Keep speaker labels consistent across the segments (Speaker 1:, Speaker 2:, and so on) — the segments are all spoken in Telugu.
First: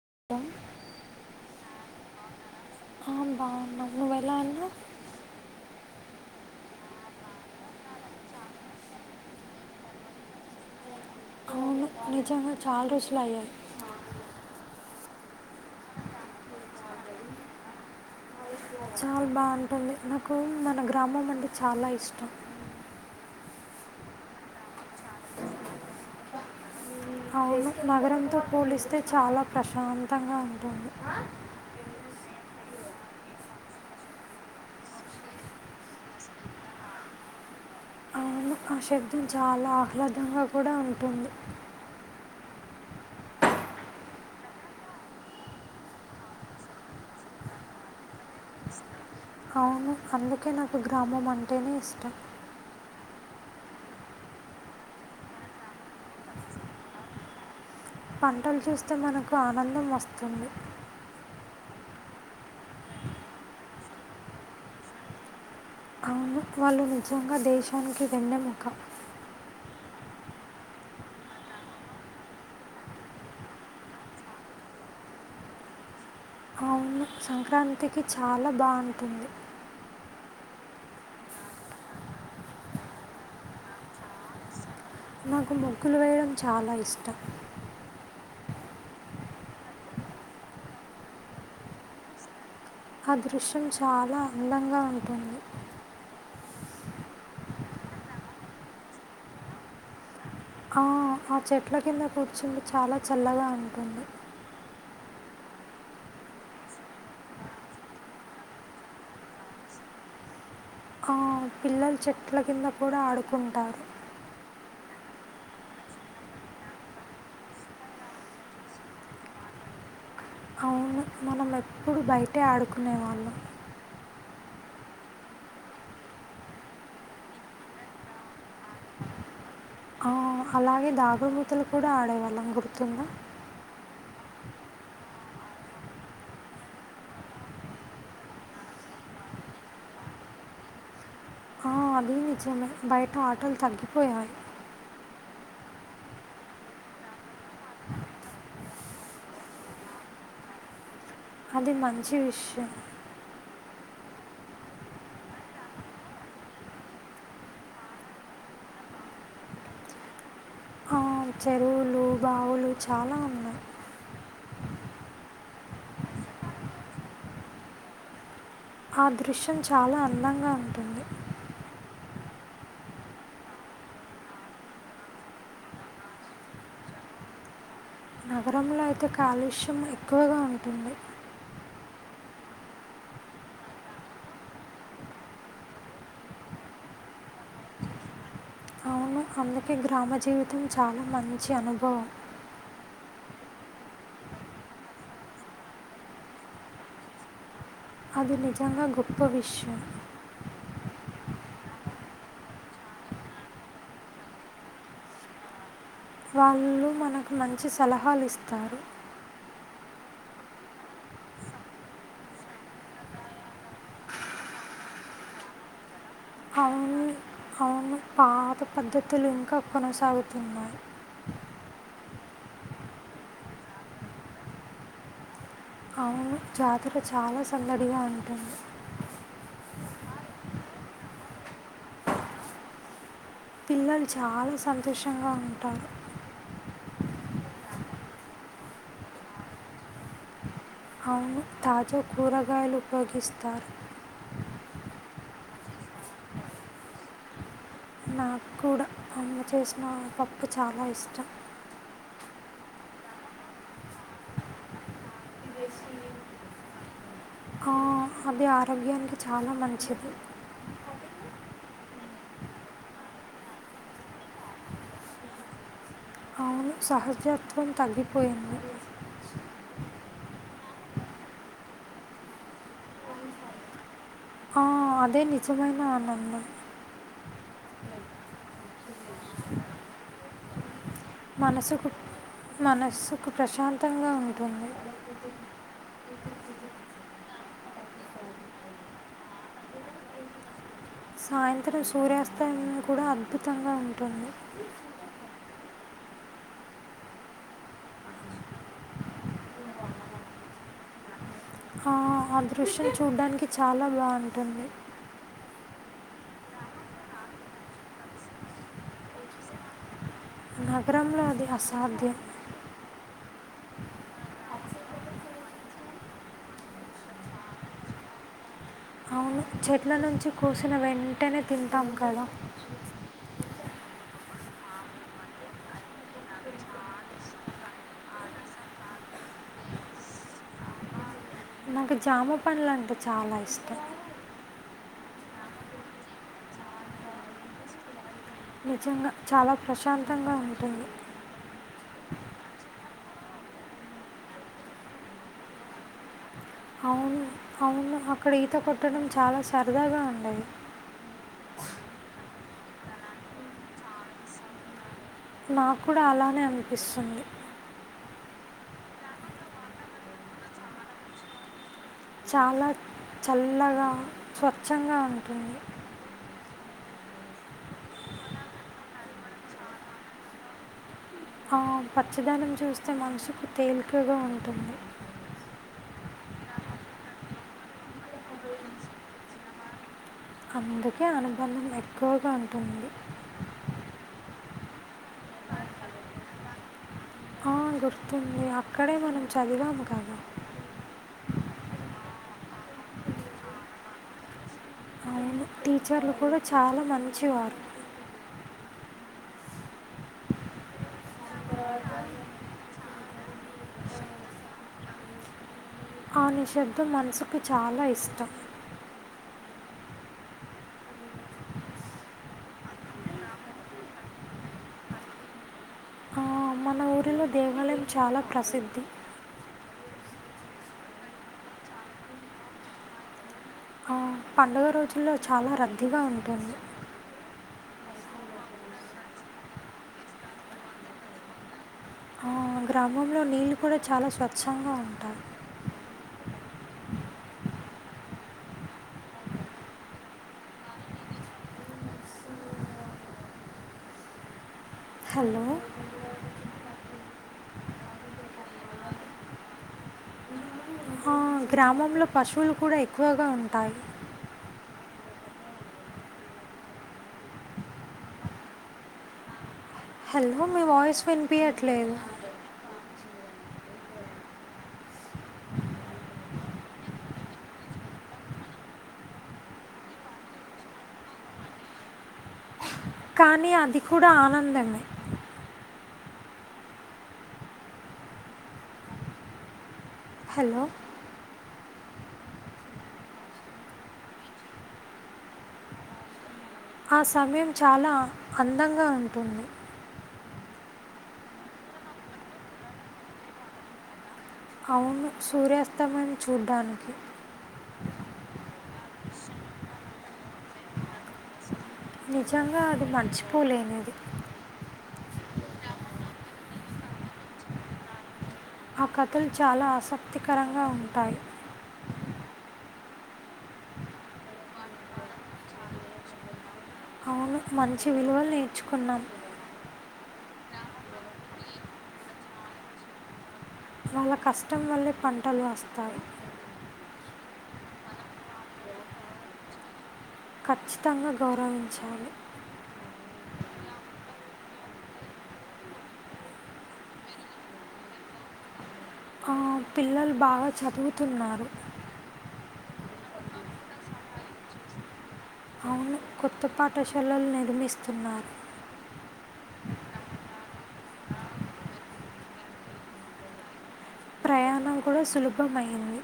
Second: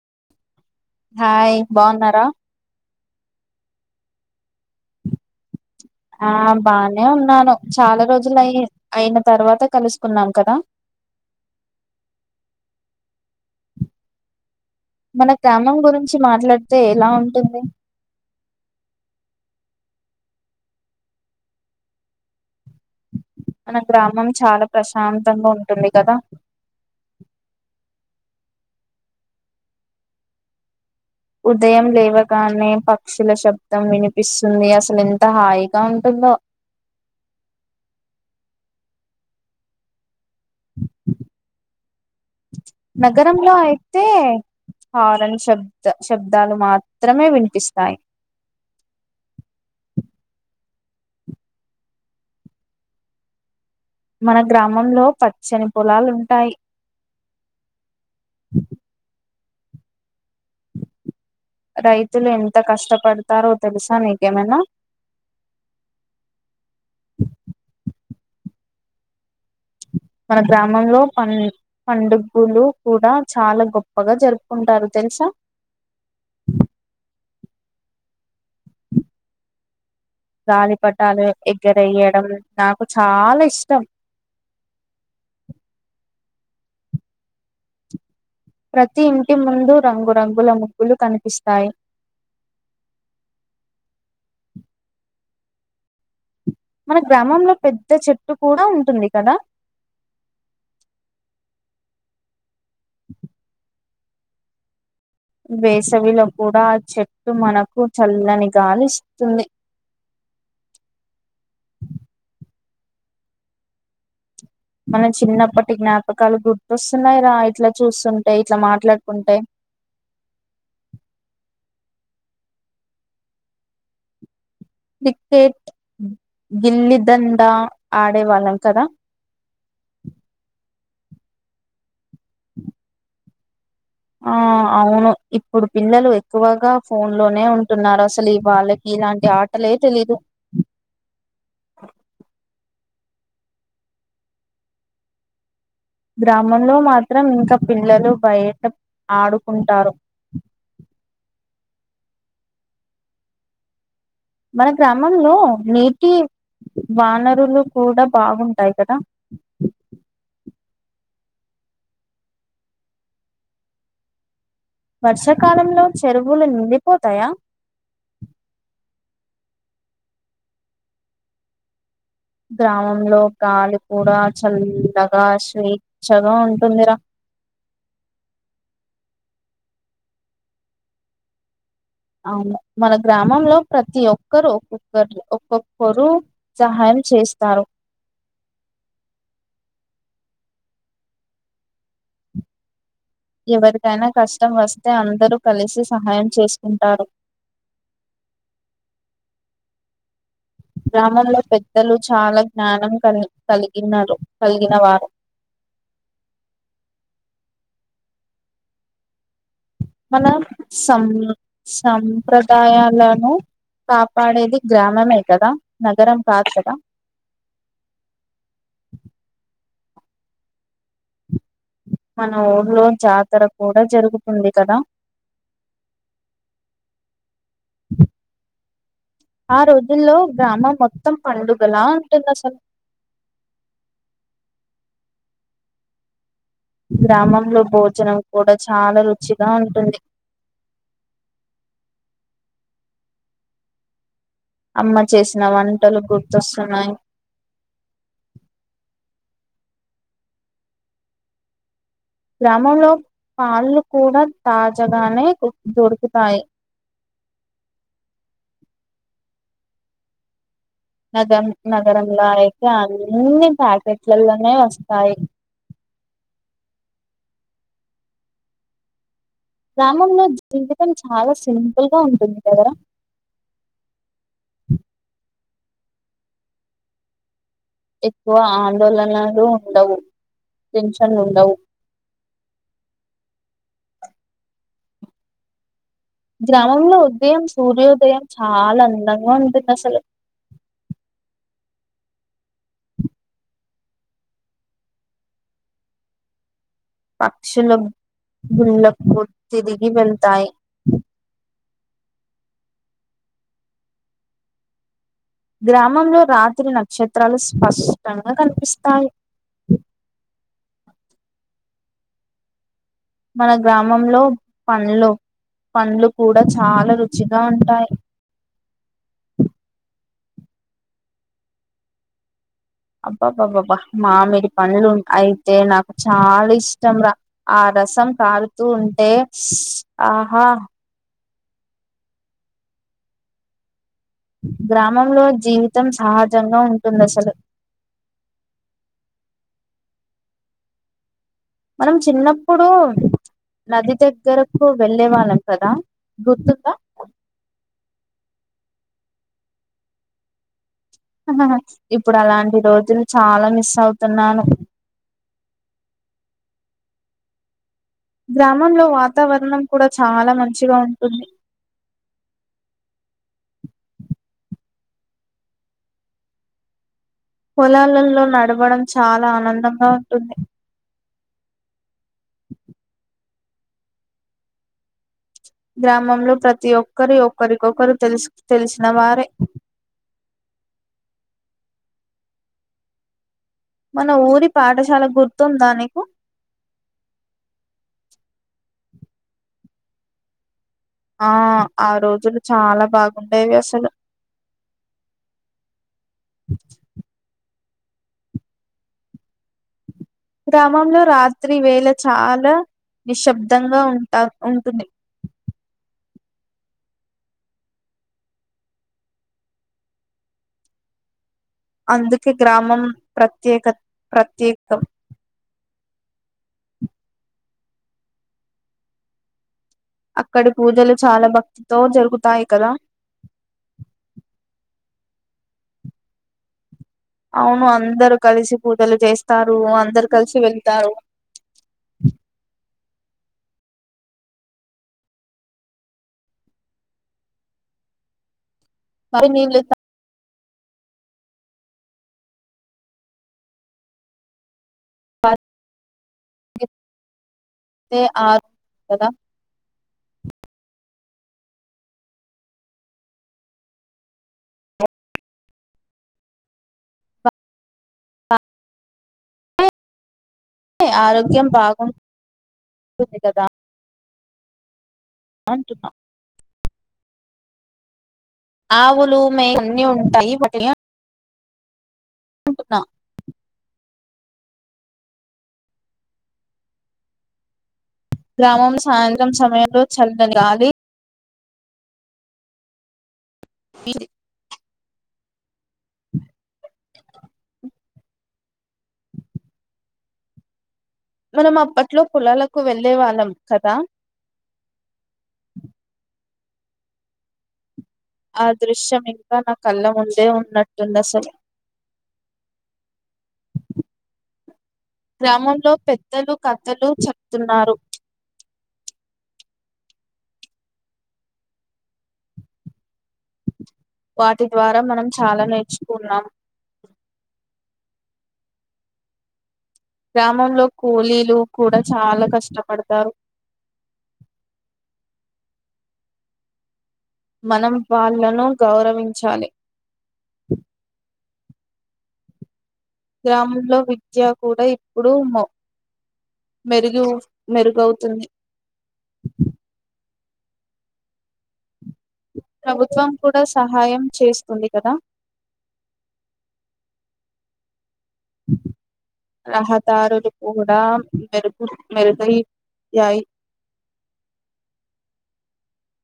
Speaker 1: [unintelligible]
Speaker 2: హాయ్ బాగున్నారా?
Speaker 1: బాగున్నాము. నువ్వ ఎలా ఉన్నావు?
Speaker 2: ఆ బానే ఉన్నాను. చాలా రోజులు అయి అయిన తర్వాత కలుసుకున్నాం కదా.
Speaker 1: అవును నిజంగా చాలా రోజులు అయ్యాయి.
Speaker 2: మన గ్రామం గురించి మాట్లాడితే ఎలా ఉంటుంది.
Speaker 1: చాలా బాగుంటుంది. నాకు మన గ్రామం అంటే చాలా ఇష్టం.
Speaker 2: మన గ్రామం చాలా ప్రశాంతంగా ఉంటుంది కదా.
Speaker 1: అవును, నగరంతో పోలిస్తే చాలా ప్రశాంతంగా ఉంటుంది.
Speaker 2: ఉదయం లేవగానే పక్షుల శబ్దం వినిపిస్తుంది. అసలు ఎంత హాయిగా ఉంటుందో
Speaker 1: ఆశబ్దం చాలా ఆహ్లాదంగా కూడా ఉంటుంది.
Speaker 2: నగరంలో అయితే హారన్ శబ్ద శబ్దాలు మాత్రమే వినిపిస్తాయి.
Speaker 1: అవును అందుకే నాకు గ్రామం అంటేనే ఇష్టం.
Speaker 2: మన గ్రామంలో పచ్చని పొలాలుంటాయి.
Speaker 1: పంటలు చూస్తే మనకు కు ఆనందం వస్తుంది.
Speaker 2: రైతులు ఎంత కష్టపడతారో తెలుసా. నీకేమైనా
Speaker 1: వెన్నముక్క
Speaker 2: మన గ్రామంలో పం పండుగులు కూడా చాలా గొప్పగా జరుపుకుంటారు. తెలుసా
Speaker 1: అవును సంక్రాంతికి చాలా బాగుంటుంది.
Speaker 2: గాలిపట్టాలు ఎగ్గరేయడం నాకు చాలా ఇష్టం.
Speaker 1: నాకు ముగ్గులు వేయడం చాలా ఇష్టం.
Speaker 2: ప్రతి ఇంటి ముందు రంగురంగుల ముగ్గులు కనిపిస్తాయి.
Speaker 1: ఆ దృశ్యం చాలా అందంగా ఉంటుంది.
Speaker 2: మన గ్రామంలో పెద్ద చెట్టు కూడా ఉంటుంది. కదా
Speaker 1: ఆ ఆ చెట్ల కింద కూర్చుంది చాలా చల్లగా ఉంటుంది.
Speaker 2: వేసవిలో కూడా ఆ చెట్టు మనకు చల్లనిగాలి ఇస్తుంది.
Speaker 1: ఆ పిల్లలు చెట్ల కింద కూడా ఆడుకుంటారు.
Speaker 2: మన చిన్నప్పటి జ్ఞాపకాలు గుర్తొస్తున్నాయి రా, ఇట్లా చూస్తుంటేయి ఇట్లా మాట్లాడుకుంటే.
Speaker 1: ఇప్పుడు బయటే ఆడుకునేవాళ్ళం.
Speaker 2: క్రికెట్ గిల్లిదండా ఆడేవాళ్ళం కదా
Speaker 1: ఆ, అలాగే దాగుడు మూతలు కూడా ఆడేవాళ్ళం గుర్తుందా.
Speaker 2: ఆ అవును ఇప్పుడు పిల్లలు ఎక్కువగా ఫోన్ లోనే ఉంటున్నారు. అసలు ఈ వాళ్ళకి ఇలాంటి ఆటలే తెలీదు.
Speaker 1: ఆ, అది నిజమే బయట ఆటలు తగ్గిపోయాయి.
Speaker 2: గ్రామంలో మాత్రం ఇంకా పిల్లలు బయట ఆడుకుంటారు.
Speaker 1: అది మంచి విషయం.
Speaker 2: మన గ్రామంలో నీటి వానరులు కూడా బాగుంటాయి కదా
Speaker 1: ఆ చెరువులు బావులు చాలా ఉన్నాయి
Speaker 2: వర్షాకాలంలో చెరువులు నిండిపోతాయా
Speaker 1: ఆ దృశ్యం చాలా అందంగా ఉంటుంది
Speaker 2: గ్రామంలో గాలి కూడా చల్లగా స్వేచ్ఛగా ఉంటుందిరా
Speaker 1: నగరంలో అయితే కాలుష్యం ఎక్కువగా ఉంటుంది
Speaker 2: అవును మన గ్రామంలో ప్రతి ఒక్కరు ఒక్కొక్కరు ఒక్కొక్కరు సహాయం చేస్తారు
Speaker 1: అవును అందుకే గ్రామ జీవితం చాలా మంచి అనుభవం
Speaker 2: ఎవరికైనా కష్టం వస్తే అందరూ కలిసి సహాయం చేసుకుంటారు
Speaker 1: అది నిజంగా గొప్ప విషయం
Speaker 2: గ్రామంలో పెద్దలు చాలా జ్ఞానం క కలిగిన కలిగినవారు
Speaker 1: వాళ్ళు మనకు మంచి సలహాలు ఇస్తారు
Speaker 2: మన సం సంప్రదాయాలను కాపాడేది గ్రామమే కదా నగరం కాదు కదా
Speaker 1: అవును అవును పాత పద్ధతులు ఇంకా కొనసాగుతున్నాయి
Speaker 2: మన ఊర్లో జాతర కూడా జరుగుతుంది కదా
Speaker 1: అవును జాతర చాలా సందడిగా ఉంటుంది
Speaker 2: ఆ రోజుల్లో గ్రామం మొత్తం పండుగలా ఉంటుంది అసలు
Speaker 1: పిల్లలు చాలా సంతోషంగా ఉంటారు
Speaker 2: గ్రామంలో భోజనం కూడా చాలా రుచిగా ఉంటుంది
Speaker 1: అవును తాజా కూరగాయలు ఉపయోగిస్తారు
Speaker 2: అమ్మ చేసిన వంటలు గుర్తొస్తున్నాయి.
Speaker 1: నాకు కూడా అమ్మ చేసిన పప్పు చాలా ఇష్టం
Speaker 2: గ్రామంలో కాళ్ళు కూడా తాజాగానే దొరుకుతాయి.
Speaker 1: ఆ అది ఆరోగ్యానికి చాలా మంచిది
Speaker 2: నగరం నగరంలో అయితే అన్నీ ప్యాకెట్లలోనే వస్తాయి
Speaker 1: అవును సహజత్వం తగ్గిపోయింది
Speaker 2: గ్రామంలో జీవితం చాలా సింపుల్ గా ఉంటుంది కదా.
Speaker 1: ఆ అదే నిజమైన ఆనందం
Speaker 2: ఎక్కువ ఆందోళనలు ఉండవు టెన్షన్లు ఉండవు
Speaker 1: మనసుకు మనసుకు ప్రశాంత తంగా ఉంటుంది
Speaker 2: గ్రామంలో ఉదయం సూర్యోదయం చాలా అందంగా ఉంటుంది అసలు
Speaker 1: సాయంత్రం సూర్యాస్తమయం కూడా అద్భుతంగా ఉంటుంది
Speaker 2: పక్షులు గుళ్ళలకు తిరిగి వెళ్తాయి
Speaker 1: ఆహ్ ఆ దృశ్యం చూడ్డానికి చాలా బావుంటుంది
Speaker 2: గ్రామంలో రాత్రి నక్షత్రాలు స్పష్టంగా కనిపిస్తాయి.
Speaker 1: నగరంలో అది అసాధ్యం.
Speaker 2: మన గ్రామంలో పండ్లు పండ్లు కూడా చాలా రుచిగా ఉంటాయి.
Speaker 1: అవును చెట్ల నుంచి కోసిన వెంటనే తింటాం కదా.
Speaker 2: అబ్బాబ్బాబ్బా మామిడి పండ్లు ఉ అయితే నాకు చాలా ఇష్టం రా ఆ రసం తాగుతూ ఉంటే ఆహా
Speaker 1: నాకు జామ పండ్లు అంటే చాలా ఇష్టం.
Speaker 2: గ్రామంలో జీవితం సహజంగా ఉంటుంది అసలు.
Speaker 1: నిజంగా చాలా ప్రశాంతంగా ఉంటుంది.
Speaker 2: మనం చిన్నప్పుడు నది దగ్గరకు వెళ్ళే వాళ్ళం కదా గుర్తుందా
Speaker 1: అవును అవును అక్కడ ఈత కొట్టడం చాలా సరదాగా ఉండేది.
Speaker 2: ఇప్పుడు అలాంటి రోజులు చాలా మిస్ అవుతున్నాను.
Speaker 1: నాక్కూడా అలానే అనిపిస్తుంది.
Speaker 2: గ్రామంలో వాతావరణం కూడా చాలా మంచిగా ఉంటుంది.
Speaker 1: చాలా చల్లగా స్వచ్ఛంగా ఉంటుంది.
Speaker 2: పొలాలల్లో నడవడం చాలా ఆనందంగా ఉంటుంది.
Speaker 1: ఆ పచ్చదనం చూస్తే మనసుకు తేలికగా ఉంటుంది.
Speaker 2: గ్రామంలో ప్రతి ఒక్కరి ఒక్కరికొకరు తెలుసు తెలిసిన వారే
Speaker 1: అందుకే అనుబంధం ఎక్కువగా ఉంటుంది.
Speaker 2: మన ఊరి పాఠశాల గుర్తుందా నీకు
Speaker 1: ఆ గుర్తుంది అక్కడే మనం చదివాము కదా
Speaker 2: ఆహ్ ఆ రోజులు చాలా బాగుండేవి అసలు.
Speaker 1: లెక్చర్లు కూడా చాలా మంచివారు.
Speaker 2: గ్రామంలో రాత్రి వేళ చాలా నిశ్శబ్దంగా ఉంటా ఉంటుంది.
Speaker 1: ఆ నిశబ్దం మనసుకు చాలా ఇష్టం
Speaker 2: అందుకే గ్రామం ప్రత్యేక ప్రత్యేకం
Speaker 1: కాలం చాలా ప్రసిద్ధి.
Speaker 2: అక్కడి పూజలు చాలా భక్తితో జరుగుతాయి కదా.
Speaker 1: ఆ, పండుగ రోజుల్లో చాలా రద్దీగా ఉంటుంది.
Speaker 2: అవును అందరు కలిసి పూజలు చేస్తారు అందరు కలిసి వెళ్తారు.
Speaker 1: ఆ, గ్రామంలో నీళ్ళు కూడా చాలా స్వచ్ఛంగా ఉంటాయి.
Speaker 2: మరి నీవులుత
Speaker 1: హలో
Speaker 2: త ఆహ్ కదా
Speaker 1: ఆ, గ్రామంలో పశువులు కూడా ఎక్కువగా ఉంటాయి హలో మీ వాయిస్
Speaker 2: ఆరోగ్యం
Speaker 1: వినిపియట్లేదు
Speaker 2: బాగుంటుంది కదా అంటున్నా ఆవులు మే అన్ని ఉంటాయి ఓకే
Speaker 1: కానీ అది కూడా ఆనందమే
Speaker 2: గ్రామం సాయంత్రం సమయంలో చల్లని
Speaker 1: హలో!
Speaker 2: గాలి ప
Speaker 1: ఆ సమయం చాలా అందంగా ఉంటుంది
Speaker 2: మనం అప్పట్లో పొలాలకు వెళ్ళే వాళ్ళం కదా
Speaker 1: అవును సూర్యాస్తమను చూడ్డానికి
Speaker 2: ఆ దృశ్యం ఇంకా నా కళ్ళ ముందే ఉన్నట్టుంది అసలు
Speaker 1: నిజంగా అది మర్చిపోలేనిది
Speaker 2: గ్రామంలో పెద్దలు కథలు చెప్తున్నారు
Speaker 1: ఆ కథలు చాలా ఆసక్తికరంగా ఉంటాయి
Speaker 2: వాటి ద్వారా మనం చాలా నేర్చుకున్నాం
Speaker 1: అవును మంచి విలువలు నేర్చుకున్నాం
Speaker 2: గ్రామంలో కూలీలు కూడా చాలా కష్టపడతారు
Speaker 1: వాళ్ళ కష్టం వల్లే పంటలు వస్తయి
Speaker 2: మనం వాళ్ళను గౌరవించాలి
Speaker 1: ఖచ్చితంగా గౌరవించాలి
Speaker 2: గ్రామంలో విద్య కూడా ఇప్పుడు మెరుగు మెరుగవుతుంది
Speaker 1: ఆ, పిల్లలు బాగా చదువుతున్నారు
Speaker 2: ప్రభుత్వం కూడా సహాయం చేస్తుంది కదా
Speaker 1: అవును కొత్త పాఠశాలలు నిర్మిస్తున్నారు
Speaker 2: రహదారులు కూడా మెరుగు మెరుగైయాయి
Speaker 1: ప్రయాణం కూడా సులభమఇంది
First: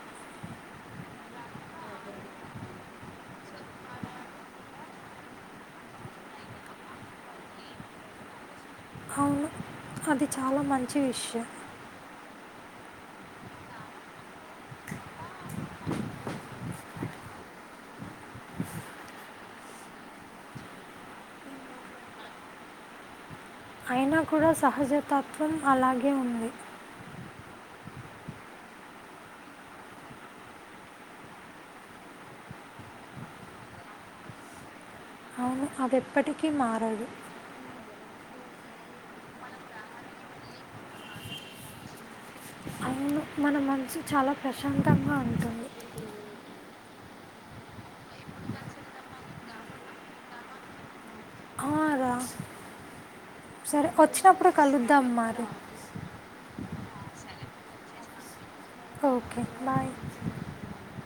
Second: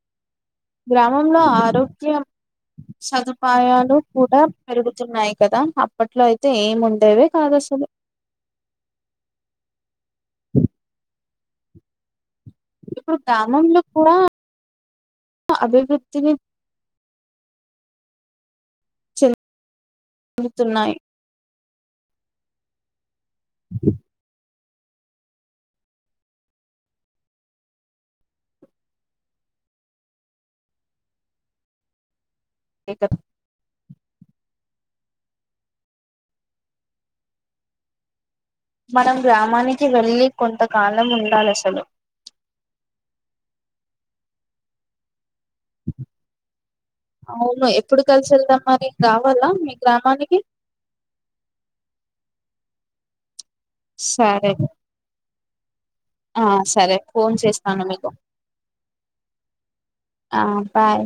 Speaker 2: గ్రామంలో ఆరోగ్య సదుపాయాలు కూడా పెరుగుతున్నాయి కదా అప్పట్లో అయితే ఏము ఉండేవే కాదు అసలు
Speaker 1: అవును అది చాలా మంచి విషయం
Speaker 2: ఇప్పుడు గ్రామంలో కూడా అభివృద్ధిని చెందుతున్నాయి హ
Speaker 1: అయినా కూడా సహజతత్వం అలాగే ఉంది
Speaker 2: ఎకత్
Speaker 1: అవును అది ఎప్పటికీ మారడు
Speaker 2: మనం గ్రామానికి వెళ్ళి కొంతకాలం ఉండాలి అసలు
Speaker 1: అవును మన మనసు చాలా ప్రశాంతంగా ఉంటుంది
Speaker 2: అవును ఎప్పుడు కలిసి వెళ్దాం మరి రావాలా మీ గ్రామానికి
Speaker 1: ఆ రా సరే వచ్చినప్పుడు
Speaker 2: సరే
Speaker 1: కలుద్దాం మారి
Speaker 2: ఆ సరే ఫోన్ చేస్తాను మీకు
Speaker 1: ఓకే బాయ్
Speaker 2: ఆ బాయ్